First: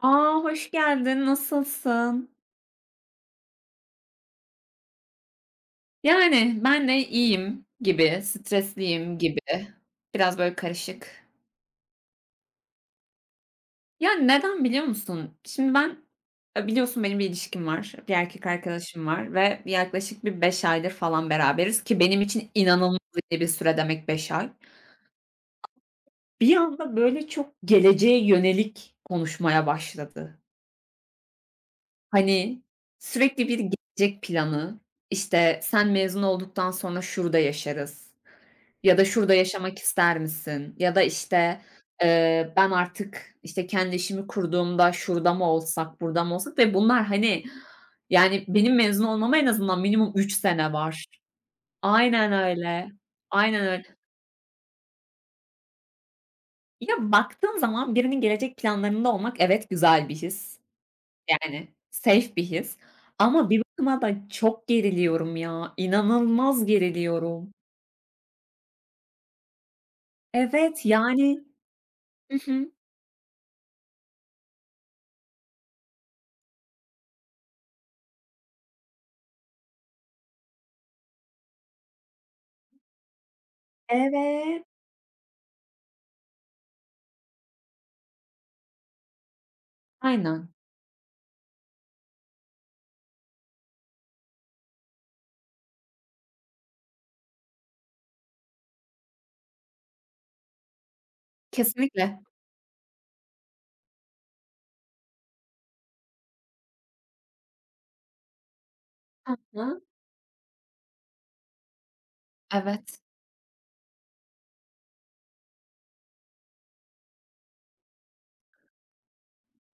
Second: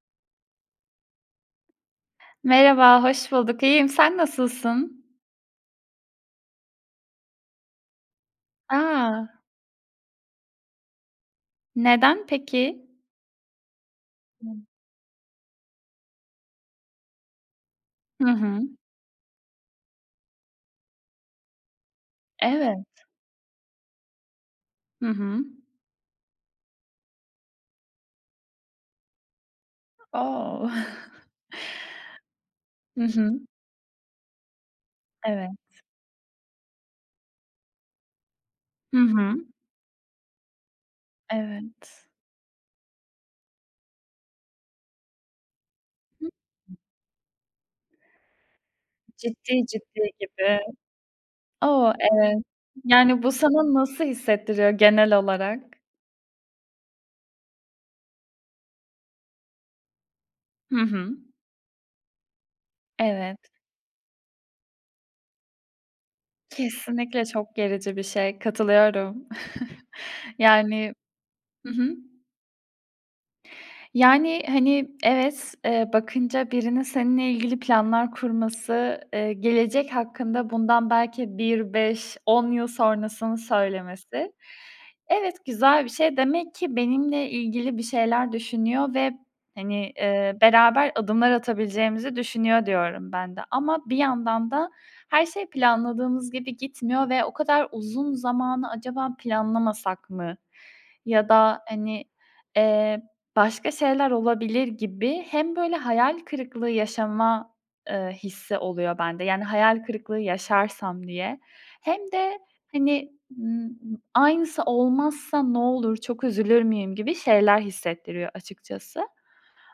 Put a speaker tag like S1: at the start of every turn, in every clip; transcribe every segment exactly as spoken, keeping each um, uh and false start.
S1: A! Hoş geldin, nasılsın?
S2: Merhaba, hoş bulduk. İyiyim, sen nasılsın?
S1: Yani, ben de iyiyim gibi, stresliyim
S2: A!
S1: gibi. Biraz böyle karışık.
S2: Neden peki?
S1: Yani, neden biliyor musun? Şimdi ben, eee, biliyorsun benim bir ilişkim var, bir
S2: Hı
S1: erkek
S2: hı.
S1: arkadaşım var ve yaklaşık bir beş aydır falan beraberiz ki benim için
S2: Evet.
S1: inanılmaz iyi bir süre demek beş ay.
S2: Hı hı.
S1: Bir anda böyle çok geleceğe yönelik konuşmaya başladı.
S2: O!
S1: Hani,
S2: Hı hı.
S1: sürekli bir gelecek planı,
S2: Evet.
S1: işte, "Sen mezun olduktan sonra şurada yaşarız." Ya
S2: Hı
S1: da
S2: hı.
S1: şurada yaşamak ister misin? Ya da, işte,
S2: Evet.
S1: eee, ben artık, işte, kendi işimi kurduğumda şurada mı olsak, burada
S2: Hı.
S1: mı olsak ve bunlar, hani, yani, benim mezun olmama en
S2: Ciddi
S1: azından
S2: ciddi
S1: minimum üç
S2: gibi.
S1: sene var.
S2: O!
S1: Aynen
S2: Evet.
S1: öyle.
S2: Yani, bu
S1: Aynen
S2: sana
S1: öyle.
S2: nasıl hissettiriyor genel olarak?
S1: Ya, baktığın zaman birinin gelecek planlarında olmak evet güzel bir his.
S2: Hı hı.
S1: Yani, safe bir his ama
S2: Evet.
S1: bir bakıma da çok geriliyorum ya. İnanılmaz
S2: Kesinlikle
S1: geriliyorum.
S2: çok gerici bir şey, katılıyorum.
S1: Evet,
S2: Yani.
S1: yani.
S2: Hı hı.
S1: Hı hı.
S2: Yani, hani, evet, eee, bakınca birinin seninle ilgili planlar kurması, eee, gelecek hakkında bundan belki bir beş on yıl sonrasını söylemesi,
S1: Evet.
S2: evet, güzel bir şey. Demek ki benimle ilgili bir şeyler düşünüyor ve, hani, eee,
S1: Aynen.
S2: beraber adımlar atabileceğimizi düşünüyor diyorum ben de. Ama bir yandan da her şey planladığımız gibi gitmiyor ve o kadar uzun zamanı acaba planlamasak mı? Ya da, hani,
S1: Kesinlikle.
S2: eee başka şeyler olabilir gibi hem böyle hayal kırıklığı yaşama, eee, hissi oluyor bende.
S1: Hı
S2: Yani
S1: hı.
S2: hayal kırıklığı yaşarsam diye hem de,
S1: Evet.
S2: hani, ımm, aynısı olmazsa ne olur, çok üzülür müyüm gibi şeyler hissettiriyor açıkçası.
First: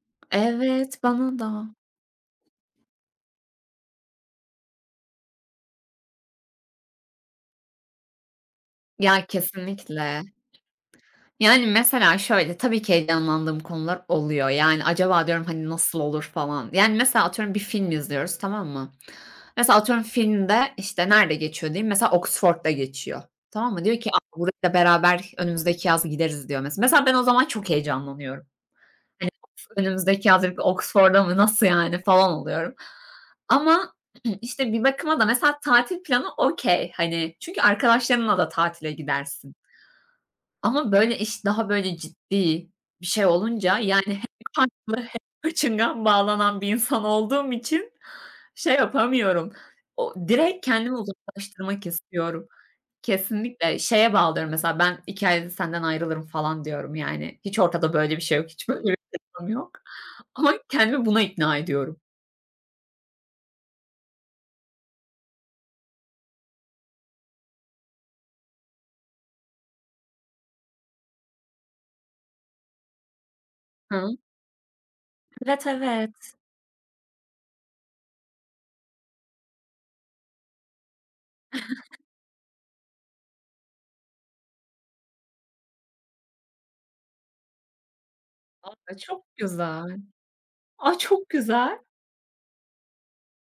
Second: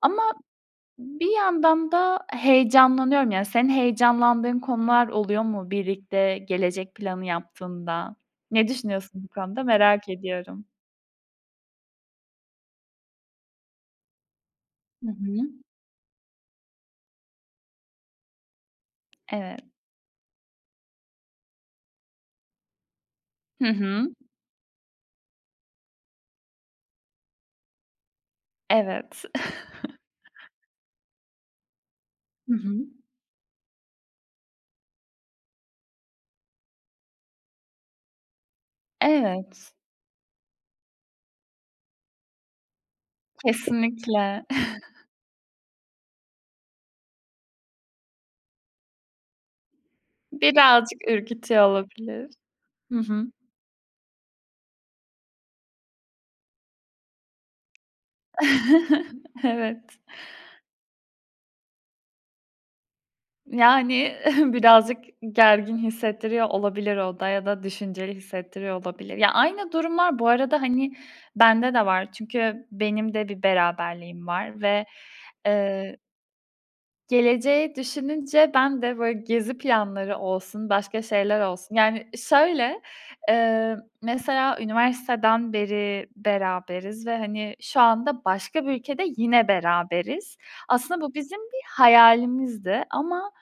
S2: Ama
S1: Evet,
S2: bir
S1: bana da.
S2: yandan da heyecanlanıyorum. Yani senin heyecanlandığın konular oluyor mu birlikte gelecek planı yaptığında? Ne düşünüyorsun
S1: Ya,
S2: bu konuda merak
S1: kesinlikle.
S2: ediyorum.
S1: Yani, mesela şöyle, tabii ki heyecanlandığım konular oluyor. Yani,
S2: Hı
S1: acaba
S2: hı.
S1: diyorum, hani, nasıl olur falan. Yani, mesela atıyorum bir film izliyoruz, tamam mı?
S2: Evet.
S1: Mesela atıyorum filmde, işte, nerede geçiyor diyeyim, mesela Oxford'da geçiyor.
S2: Hı
S1: Tamam mı? Diyor ki,
S2: hı.
S1: "A, buraya da beraber önümüzdeki yaz gideriz." diyor mesela. Mesela ben o zaman çok heyecanlanıyorum.
S2: Evet.
S1: Önümüzdeki yaz dedik Oxford'a mı, nasıl yani falan
S2: Hı
S1: oluyorum.
S2: hı.
S1: Ama işte bir bakıma da mesela tatil planı okay, hani çünkü arkadaşlarınla da tatile gidersin.
S2: Evet,
S1: Ama böyle iş daha böyle ciddi bir şey olunca yani hem
S2: kesinlikle.
S1: kaşlı hem kaçıngan bağlanan bir insan olduğum için şey yapamıyorum. O direkt kendimi
S2: Birazcık ürkütüyor
S1: uzaklaştırmak
S2: olabilir.
S1: istiyorum.
S2: Hı hı.
S1: Kesinlikle şeye bağlıyorum, mesela ben iki ayda senden ayrılırım falan diyorum yani. Hiç ortada böyle bir şey yok. Hiç böyle bir planım yok.
S2: Evet.
S1: Ama kendimi buna ikna ediyorum.
S2: Yani birazcık gergin hissettiriyor olabilir o da ya da düşünceli hissettiriyor olabilir. Ya, aynı durumlar bu arada, hani, bende de var. Çünkü benim de bir
S1: Hı.
S2: beraberliğim var ve,
S1: Evet, evet.
S2: geleceği düşününce ben de, böyle, gezi planları olsun, başka şeyler olsun. Yani, şöyle, eee, mesela üniversiteden beri beraberiz ve, hani, şu anda başka bir
S1: A,
S2: ülkede
S1: çok
S2: yine
S1: güzel.
S2: beraberiz.
S1: A,
S2: Aslında bu
S1: çok
S2: bizim bir
S1: güzel.
S2: hayalimizdi ama,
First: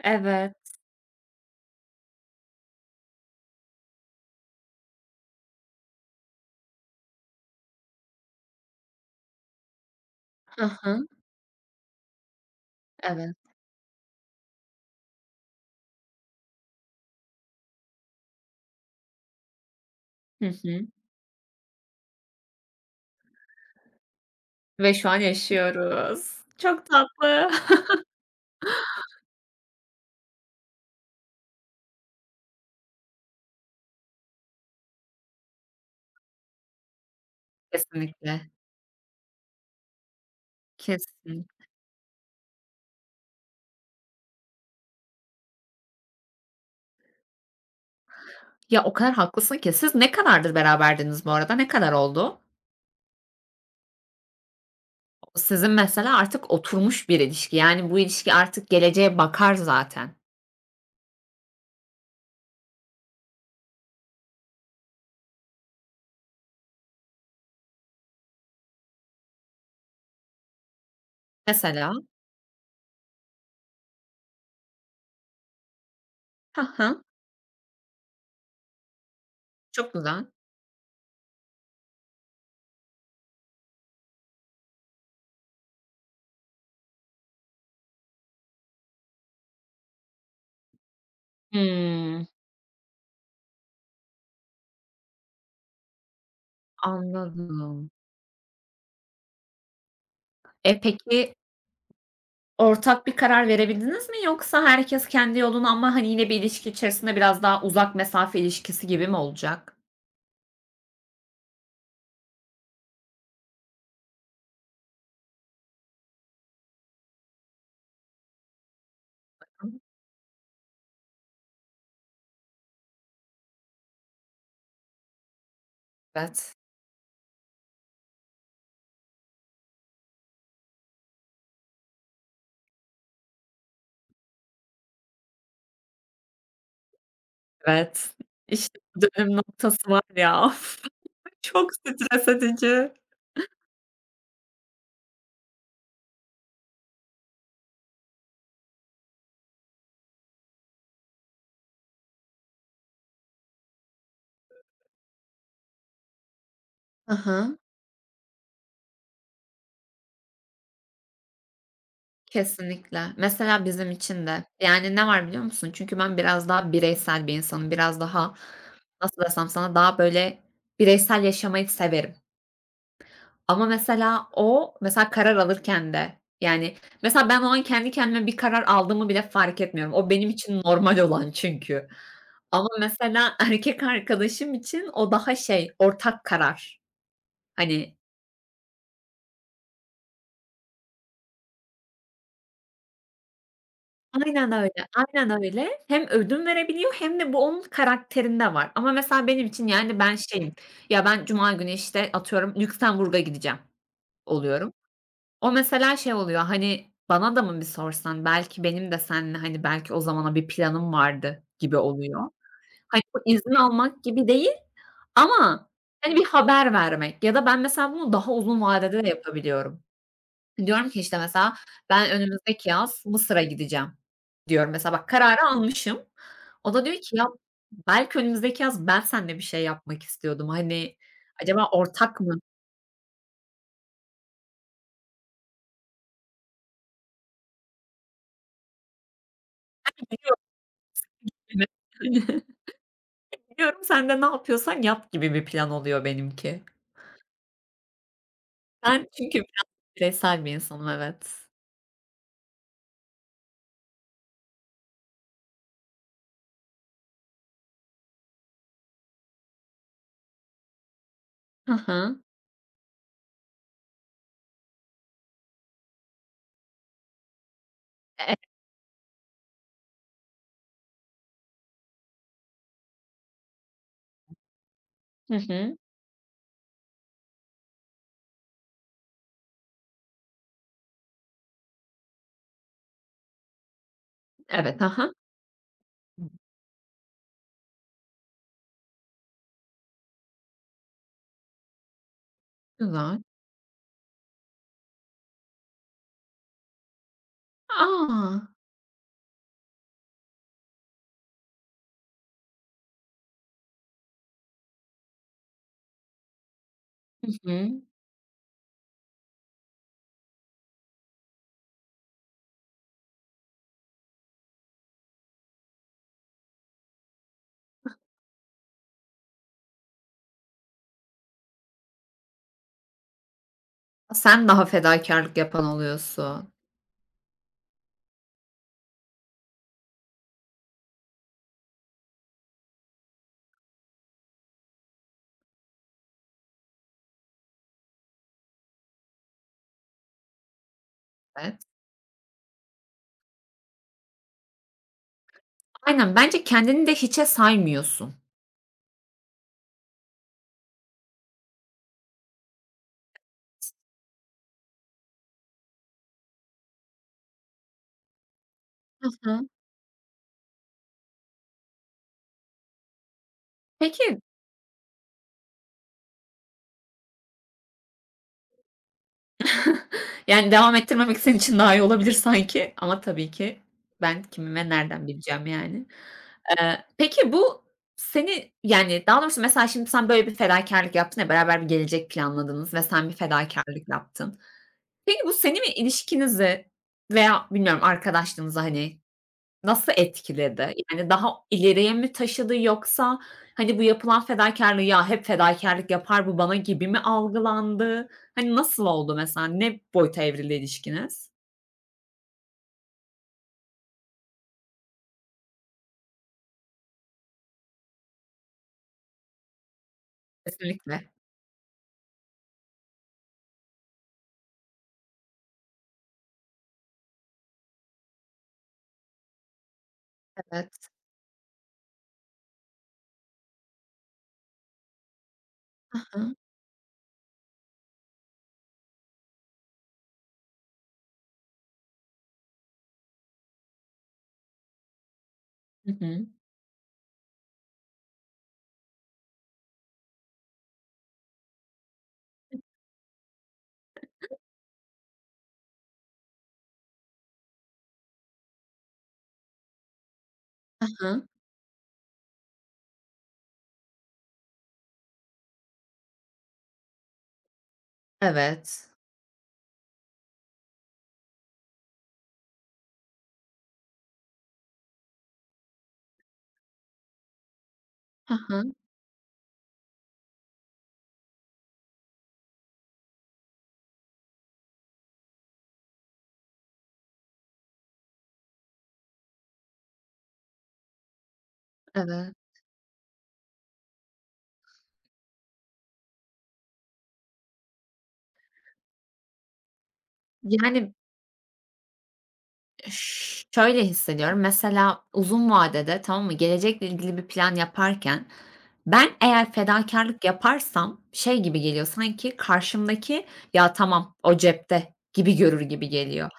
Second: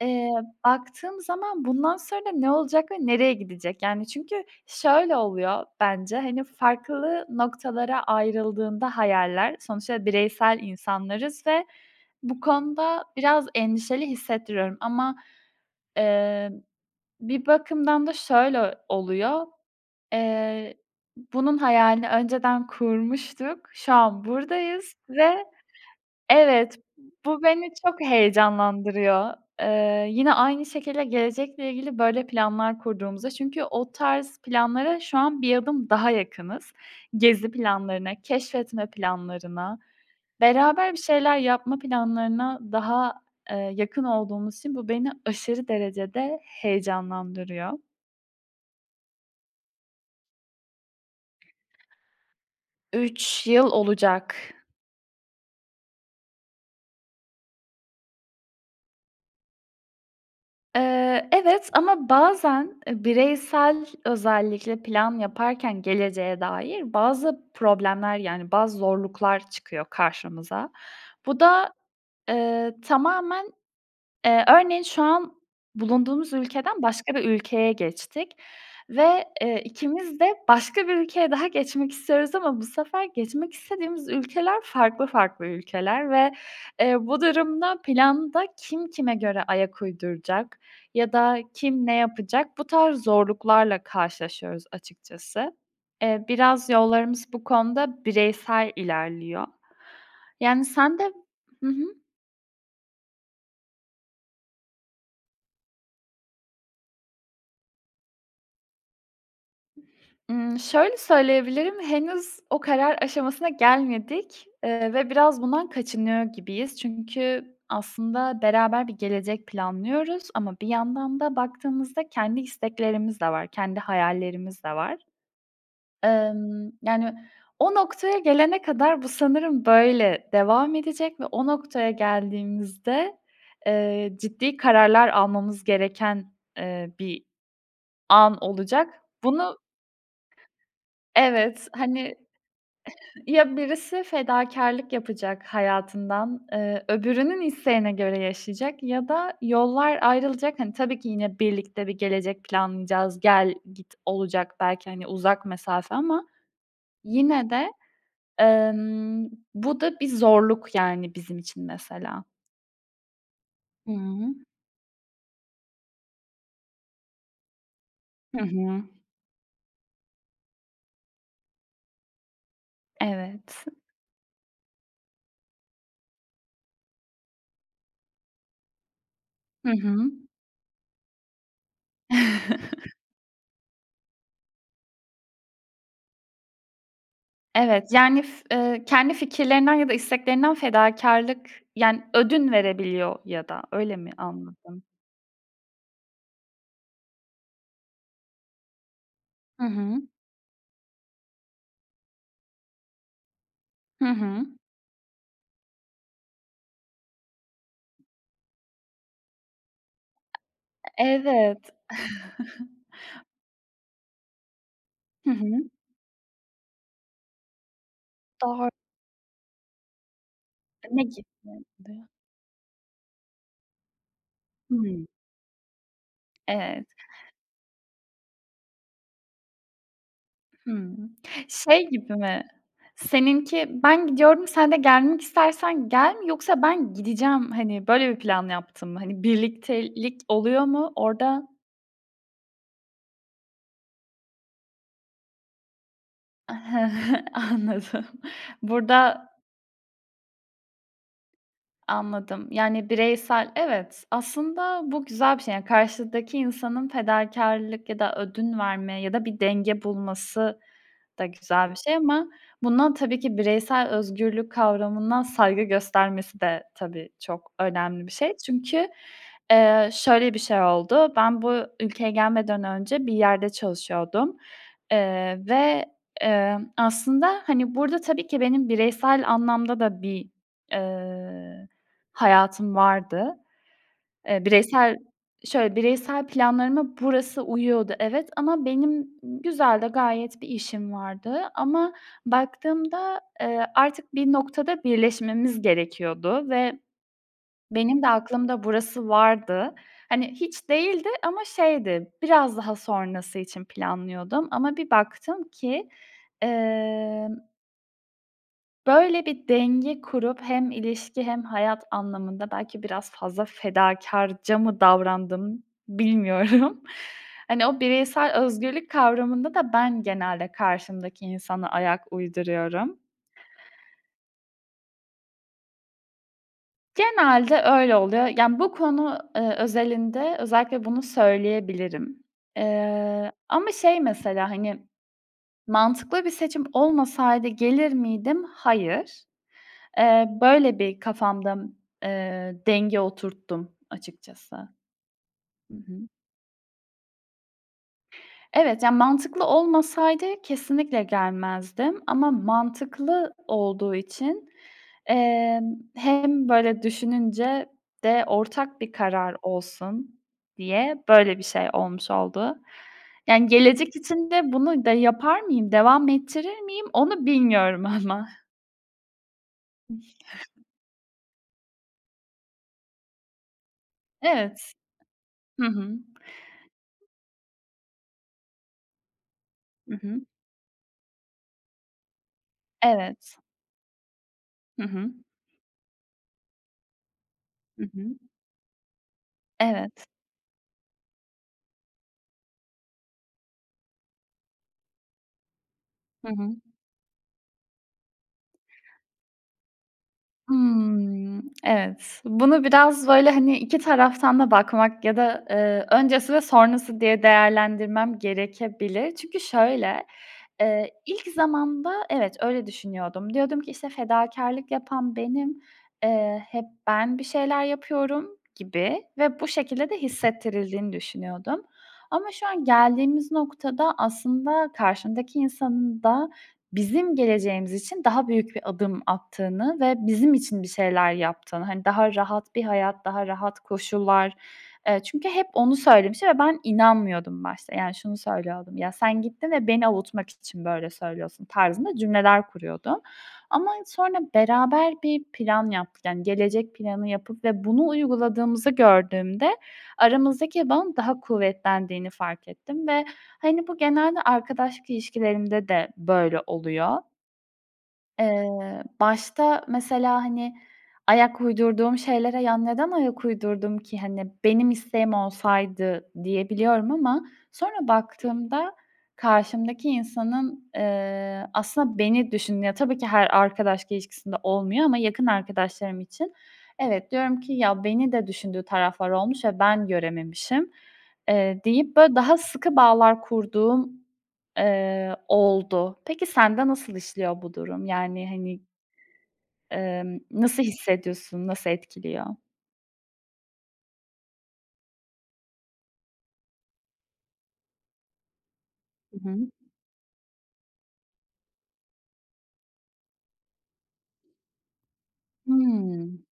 S2: eee,
S1: Evet.
S2: baktığım zaman bundan sonra ne olacak ve nereye gidecek? Yani, çünkü şöyle oluyor bence, hani, farklı noktalara ayrıldığında hayaller, sonuçta bireysel
S1: Hı hı.
S2: insanlarız ve bu konuda
S1: Evet.
S2: biraz endişeli hissettiriyorum ama, eee, bir bakımdan da şöyle oluyor:
S1: Hı
S2: Eee,
S1: hı.
S2: bunun hayalini önceden kurmuştuk, şu an buradayız
S1: Ve şu an
S2: ve
S1: yaşıyoruz.
S2: evet,
S1: Çok
S2: bu
S1: tatlı.
S2: beni çok heyecanlandırıyor. Eee, yine aynı şekilde gelecekle ilgili böyle planlar kurduğumuzda çünkü o tarz planlara şu an bir adım daha yakınız. Gezi planlarına,
S1: Kesinlikle.
S2: keşfetme planlarına. Beraber bir şeyler
S1: Kesin.
S2: yapma planlarına daha, eee, yakın olduğumuz için bu beni aşırı derecede heyecanlandırıyor.
S1: Ya, o kadar haklısın ki. Siz ne kadardır beraberdiniz bu arada? Ne kadar oldu?
S2: üç yıl olacak.
S1: Sizin mesela artık oturmuş bir ilişki. Yani bu ilişki artık geleceğe bakar zaten.
S2: Eee, evet ama bazen, eee, bireysel özellikle plan yaparken geleceğe dair bazı problemler, yani, bazı zorluklar çıkıyor karşımıza. Bu da,
S1: Mesela.
S2: eee, tamamen. Eee, örneğin şu an bulunduğumuz
S1: Hı
S2: ülkeden
S1: hı.
S2: başka bir ülkeye geçtik ve, eee,
S1: Çok
S2: ikimiz
S1: güzel.
S2: de başka bir ülkeye daha geçmek istiyoruz ama bu sefer geçmek istediğimiz ülkeler farklı farklı ülkeler ve, eee, bu durumda planda kim kime göre ayak uyduracak ya da kim ne
S1: Hımm,
S2: yapacak, bu tarz zorluklarla karşılaşıyoruz açıkçası. Eee, biraz yollarımız bu
S1: anladım.
S2: konuda bireysel ilerliyor. Yani
S1: E,
S2: sen de.
S1: peki.
S2: Hı hı.
S1: Ortak bir karar verebildiniz mi, yoksa herkes kendi yoluna ama, hani, yine bir ilişki içerisinde biraz daha uzak mesafe ilişkisi gibi mi olacak?
S2: Imm, şöyle söyleyebilirim, henüz o karar aşamasına gelmedik, eee, ve biraz bundan kaçınıyor gibiyiz. Çünkü aslında beraber bir gelecek planlıyoruz ama bir yandan da baktığımızda kendi isteklerimiz de var, kendi hayallerimiz de var.
S1: Evet,
S2: Emm, yani, o noktaya gelene kadar bu sanırım böyle devam edecek ve o noktaya geldiğimizde, eee, ciddi kararlar almamız gereken, eee, bir
S1: evet.
S2: an
S1: İşte,
S2: olacak.
S1: bu dönüm
S2: Bunu.
S1: noktası var ya, of!
S2: Evet,
S1: Çok
S2: hani.
S1: stres edici.
S2: Ya, birisi fedakarlık yapacak hayatından, eee, öbürünün isteğine göre yaşayacak ya da yollar ayrılacak. Hani, tabii ki yine birlikte bir gelecek planlayacağız, gel git olacak belki, hani, uzak mesafe ama
S1: Hı
S2: yine
S1: hı,
S2: de, emm, bu da bir zorluk, yani, bizim için mesela.
S1: kesinlikle. Mesela bizim için
S2: Hımm.
S1: de. Yani, ne var biliyor musun? Çünkü ben biraz daha bireysel bir insanım. Biraz daha,
S2: Hı hı. Hı.
S1: nasıl desem sana, daha böyle bireysel yaşamayı severim.
S2: Evet.
S1: Ama mesela o, mesela karar alırken de, yani, mesela ben o an kendi kendime bir karar aldığımı bile fark
S2: Hı
S1: etmiyorum.
S2: hı.
S1: O benim için normal olan çünkü. Ama mesela erkek arkadaşım için o daha şey, ortak karar.
S2: Evet,
S1: Hani.
S2: yani, f eee, kendi fikirlerinden ya da isteklerinden fedakarlık yani, ödün verebiliyor ya da öyle mi
S1: Aynen
S2: anladım?
S1: öyle, aynen öyle. Hem ödün verebiliyor hem de bu onun karakterinde var. Ama mesela benim
S2: Hı
S1: için,
S2: hı.
S1: yani, ben şeyim, ya, ben cuma günü, işte, atıyorum Lüksemburg'a gideceğim
S2: Hı hı.
S1: oluyorum. O mesela şey oluyor, hani, bana da mı bir sorsan, belki benim de seninle, hani, belki o zamana bir planım vardı
S2: Evet.
S1: gibi oluyor. Hani, bu izin almak gibi değil
S2: Hı
S1: ama,
S2: hı.
S1: hani, bir haber vermek ya da ben mesela bunu daha uzun
S2: Doğru.
S1: vadede de yapabiliyorum. Diyorum ki,
S2: Ne
S1: işte,
S2: gibi?
S1: mesela ben önümüzdeki yaz Mısır'a gideceğim diyorum. Mesela
S2: Hımm.
S1: bak kararı almışım. O da
S2: Evet.
S1: diyor ki ya belki önümüzdeki yaz ben seninle bir şey yapmak istiyordum. Hani,
S2: Hımm.
S1: acaba
S2: Şey gibi
S1: ortak mı?
S2: mi? Seninki ben gidiyorum, sen de gelmek istersen gel mi yoksa ben gideceğim, hani, böyle bir plan yaptın mı? Hani, birliktelik oluyor mu orada?
S1: Diyorum sen de ne yapıyorsan yap gibi bir plan oluyor benimki.
S2: Anladım.
S1: Ben
S2: Burada.
S1: çünkü biraz bireysel bir insanım, evet.
S2: Anladım. Yani bireysel. Evet, aslında bu güzel bir şey. Yani karşıdaki insanın fedakarlık ya da ödün verme ya da bir denge bulması da güzel
S1: Hı
S2: bir şey
S1: hı.
S2: ama bundan tabii ki bireysel özgürlük kavramından saygı göstermesi de tabii çok önemli bir şey.
S1: E.
S2: Çünkü, eee, şöyle bir şey oldu. Ben bu ülkeye gelmeden önce bir yerde çalışıyordum,
S1: Hı
S2: eee,
S1: hı.
S2: ve, emm, aslında, hani, burada tabii ki benim bireysel anlamda da bir, eee hayatım vardı. Eee,
S1: Evet, hı
S2: bireysel
S1: hı.
S2: şöyle, bireysel planlarıma burası uyuyordu, evet ama benim güzel de gayet bir işim vardı ama
S1: Güzel.
S2: baktığımda, eee, artık bir noktada birleşmemiz gerekiyordu ve benim de
S1: A!
S2: aklımda burası vardı. Hani, hiç değildi ama şeydi, biraz daha sonrası için planlıyordum ama bir baktım ki,
S1: Hı
S2: emm
S1: hı.
S2: böyle bir denge kurup hem ilişki hem hayat anlamında belki biraz fazla fedakârca mı davrandım bilmiyorum. Hani, o bireysel özgürlük kavramında da ben genelde karşımdaki insana ayak uyduruyorum.
S1: Sen daha fedakârlık yapan oluyorsun.
S2: Genelde öyle oluyor. Yani, bu konu, eee, özelinde özellikle bunu söyleyebilirim. Eee, ama şey mesela, hani, mantıklı bir seçim olmasaydı gelir miydim? Hayır. Eee, böyle bir kafamda,
S1: Evet.
S2: eee, denge oturttum açıkçası. Hı hı.
S1: Aynen, bence kendini de hiçe saymıyorsun.
S2: Evet, yani mantıklı olmasaydı kesinlikle gelmezdim ama mantıklı olduğu için, emm, hem böyle düşününce de ortak bir
S1: Hı
S2: karar
S1: hı.
S2: olsun diye böyle bir şey olmuş oldu. Yani, gelecek
S1: Peki,
S2: için de bunu da yapar mıyım, devam ettirir miyim onu bilmiyorum ama.
S1: yani devam ettirmemek senin için daha iyi olabilir sanki, ama tabii ki ben kimim ve
S2: Evet.
S1: nereden bileceğim
S2: Hı
S1: yani.
S2: hı.
S1: Eee, peki bu seni, yani, daha doğrusu mesela şimdi
S2: Hı
S1: sen
S2: hı.
S1: böyle bir fedakârlık yaptın ya, beraber bir gelecek planladınız ve sen bir
S2: Evet.
S1: fedakârlık yaptın.
S2: Hı hı.
S1: Peki bu seni mi, ilişkinizi veya bilmiyorum
S2: Hı hı.
S1: arkadaşlığınızı, hani, nasıl
S2: Evet.
S1: etkiledi? Yani, daha ileriye mi taşıdı, yoksa, hani, bu yapılan fedakârlığı, "Ya, hep fedakârlık yapar
S2: Hı
S1: bu bana."
S2: hı.
S1: gibi mi algılandı? Hani, nasıl oldu mesela? Ne boyuta evrildi ilişkiniz?
S2: Hımm, evet. Bunu biraz, böyle, hani, iki taraftan da bakmak ya da, eee, öncesi ve sonrası diye değerlendirmem gerekebilir. Çünkü şöyle, eee,
S1: Kesinlikle.
S2: ilk zamanda evet, öyle düşünüyordum. Diyordum ki, işte, fedakârlık yapan benim, eee, hep ben bir şeyler yapıyorum gibi ve bu şekilde de
S1: Evet.
S2: hissettirildiğini düşünüyordum. Ama şu an geldiğimiz noktada aslında karşımdaki
S1: Hı
S2: insanın da
S1: hı.
S2: bizim geleceğimiz için daha büyük bir adım attığını ve bizim için bir şeyler yaptığını, hani, daha rahat bir hayat, daha rahat koşullar, eee, çünkü hep onu
S1: Hı hı.
S2: söylemişti ve ben inanmıyordum başta. Yani, şunu söylüyordum, "Ya, sen gittin ve beni avutmak için böyle söylüyorsun." tarzında cümleler kuruyordum. Ama sonra beraber bir plan yaptık, yani, gelecek planı yapıp ve bunu uyguladığımızı gördüğümde aramızdaki
S1: Hı
S2: bağın daha
S1: hı.
S2: kuvvetlendiğini fark ettim ve, hani, bu genelde arkadaşlık ilişkilerimde de böyle oluyor. Eee,
S1: Evet.
S2: başta mesela, hani, ayak uydurduğum şeylere "Ya, neden ayak uydurdum ki? Hani, benim isteğim olsaydı." diyebiliyorum ama sonra
S1: Hı hı.
S2: baktığımda karşımdaki insanın, eee, aslında beni düşündüğü. Ya, tabii ki her arkadaşlık ilişkisinde olmuyor ama yakın arkadaşlarım için evet, diyorum ki "Ya, beni de düşündüğü taraflar olmuş ve ben görememişim." eee, deyip böyle
S1: Evet.
S2: daha sıkı bağlar kurduğum Eee, oldu. Peki sende nasıl işliyor bu durum? Yani, hani, emm, nasıl
S1: Yani,
S2: hissediyorsun? Nasıl etkiliyor?
S1: ş- şöyle hissediyorum, mesela uzun vadede, tamam mı, gelecekle ilgili bir plan yaparken ben
S2: Hı hı.
S1: eğer fedakarlık yaparsam şey gibi geliyor, sanki karşımdaki, "Ya, tamam, o cepte." gibi görür gibi
S2: Hımm.
S1: geliyor.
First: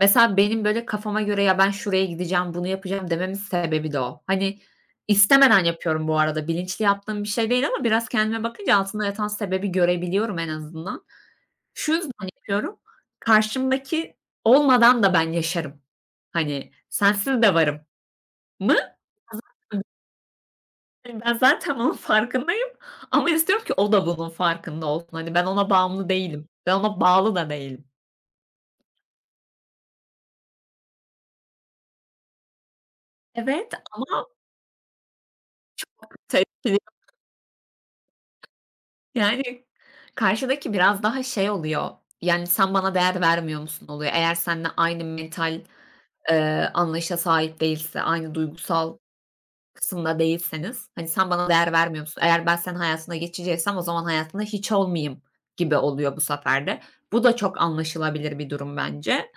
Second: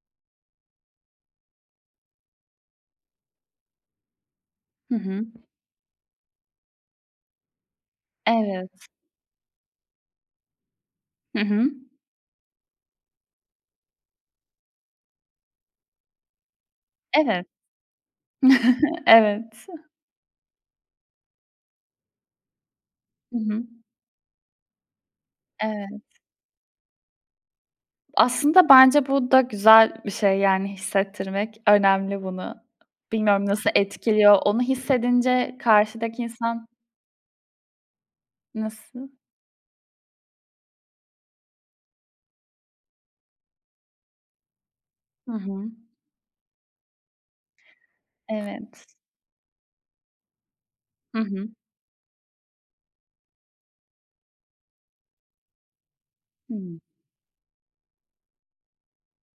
S1: Mesela benim böyle kafama göre, "Ya, ben şuraya gideceğim, bunu yapacağım." dememin sebebi de o. Hani,
S2: Hı hı.
S1: istemeden yapıyorum bu arada, bilinçli yaptığım bir şey değil, ama biraz kendime bakınca
S2: Evet.
S1: altında yatan sebebi görebiliyorum en azından.
S2: Hı hı.
S1: Şu yüzden yapıyorum, karşımdaki olmadan da ben yaşarım. Hani, "Sensiz
S2: Evet.
S1: de varım." mı?
S2: Evet.
S1: Hani, ben zaten onun farkındayım ama
S2: Hı hı.
S1: istiyorum ki o da bunun farkında olsun. Hani, ben ona
S2: Evet.
S1: bağımlı değilim. Ben ona bağlı da değilim.
S2: Aslında bence bu da güzel bir şey, yani, hissettirmek önemli bunu. Bilmiyorum nasıl
S1: Evet ama
S2: etkiliyor? Onu hissedince karşıdaki insan.
S1: tepkili.
S2: Nasıl?
S1: Yani, karşıdaki biraz daha şey oluyor, yani, "Sen bana değer vermiyor musun?" oluyor. Eğer seninle aynı
S2: Hı
S1: mental,
S2: hı.
S1: eee, anlayışa sahip değilse, aynı
S2: Evet.
S1: duygusal kısmında değilseniz, hani,
S2: Hı
S1: "Sen
S2: hı.
S1: bana değer vermiyor musun? Eğer ben senin hayatına geçiciysem o zaman hayatında hiç olmayayım." gibi oluyor bu sefer
S2: Hımm.
S1: de. Bu da çok anlaşılabilir bir durum bence.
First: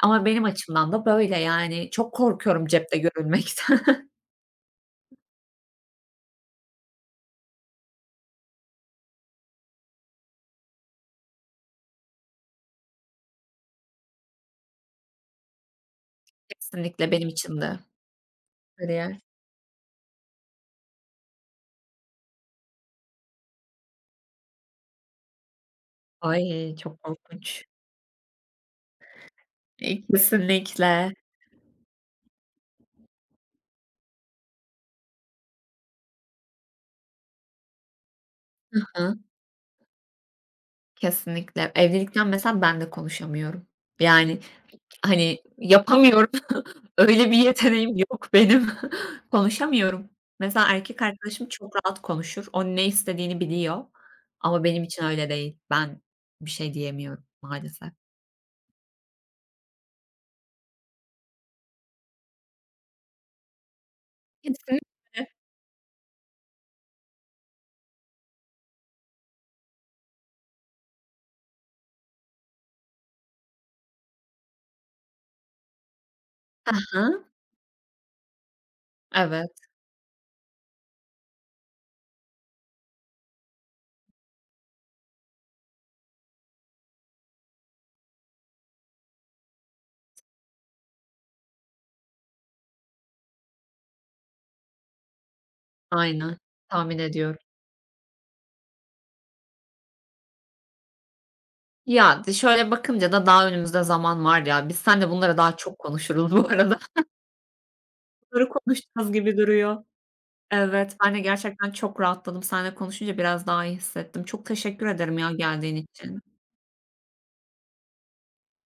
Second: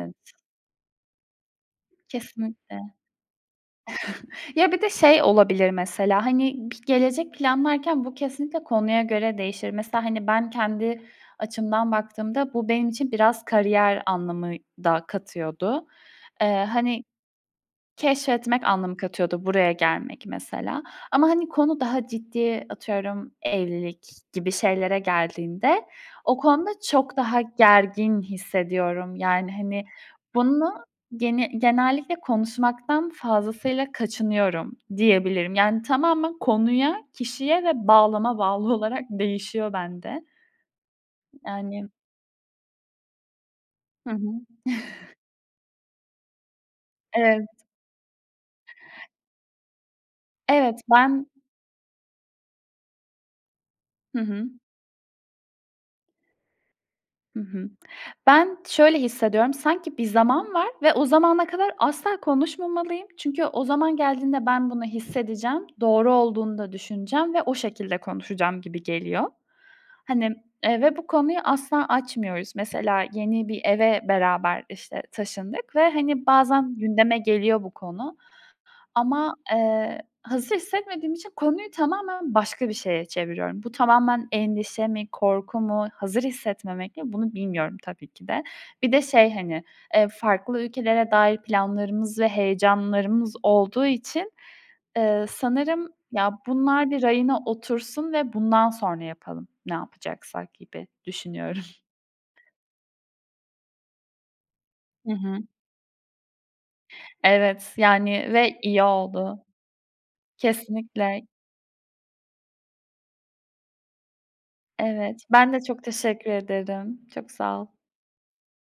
S1: Ama benim açımdan da böyle, yani. Çok korkuyorum
S2: kesinlikle.
S1: cepte görülmekten.
S2: Ya, bir de şey olabilir mesela, hani, bir gelecek planlarken bu kesinlikle konuya göre değişir. Mesela, hani, ben kendi açımdan baktığımda bu benim için biraz kariyer anlamı da katıyordu. Eee, hani,
S1: Kesinlikle benim için de
S2: keşfetmek anlamı
S1: kariyer.
S2: katıyordu buraya gelmek mesela ama, hani, konu daha ciddi atıyorum evlilik gibi şeylere geldiğinde o konuda
S1: Ay, çok
S2: çok daha
S1: korkunç.
S2: gergin hissediyorum. Yani, hani,
S1: Eee,
S2: bunu
S1: kesinlikle.
S2: gene genellikle konuşmaktan fazlasıyla kaçınıyorum diyebilirim. Yani, tamamen konuya, kişiye ve bağlama bağlı
S1: Hı
S2: olarak
S1: hı.
S2: değişiyor bende.
S1: Kesinlikle.
S2: Yani.
S1: Evlilikten mesela ben de konuşamıyorum.
S2: Hı hı.
S1: Yani. Hani, yapamıyorum. Öyle bir
S2: Evet,
S1: yeteneğim yok benim. Konuşamıyorum. Mesela
S2: evet
S1: erkek
S2: ben.
S1: arkadaşım çok rahat konuşur. O ne istediğini biliyor
S2: Hı hı.
S1: ama benim için öyle değil. Ben bir şey diyemiyorum
S2: Hı hı.
S1: maalesef.
S2: Ben şöyle hissediyorum, sanki bir zaman var ve o zamana kadar asla konuşmamalıyım. Çünkü o zaman geldiğinde ben bunu
S1: Kesinlikle.
S2: hissedeceğim, doğru olduğunu da düşüneceğim ve o şekilde konuşacağım gibi geliyor. Hani, eee, ve bu konuyu asla açmıyoruz. Mesela yeni bir eve beraber, işte, taşındık ve, hani,
S1: Hı
S2: bazen gündeme
S1: hı.
S2: geliyor bu konu ama,
S1: Evet,
S2: eee, hazır hissetmediğim için konuyu tamamen başka bir şeye çeviriyorum. Bu tamamen endişe mi, korku mu, hazır hissetmemek mi bunu bilmiyorum tabii ki de. Bir de şey, hani, eee, farklı ülkelere dair planlarımız ve heyecanlarımız olduğu için, eee, sanırım
S1: aynen.
S2: ya bunlar
S1: Tahmin
S2: bir
S1: ediyorum.
S2: rayına otursun ve bundan sonra yapalım ne yapacaksak gibi düşünüyorum.
S1: Ya, d şöyle bakınca da daha önümüzde zaman var ya. Biz seninle
S2: Hı
S1: bunlara
S2: hı.
S1: daha çok konuşuruz bu arada.
S2: Evet, yani
S1: Bunları
S2: ve iyi
S1: konuşacağız gibi
S2: oldu.
S1: duruyor. Evet, ben de
S2: Kesinlikle.
S1: gerçekten çok rahatladım. Seninle konuşunca biraz daha iyi hissettim. Çok teşekkür ederim
S2: Evet,
S1: ya
S2: ben de
S1: geldiğin
S2: çok
S1: için.
S2: teşekkür ederim. Çok sağ ol.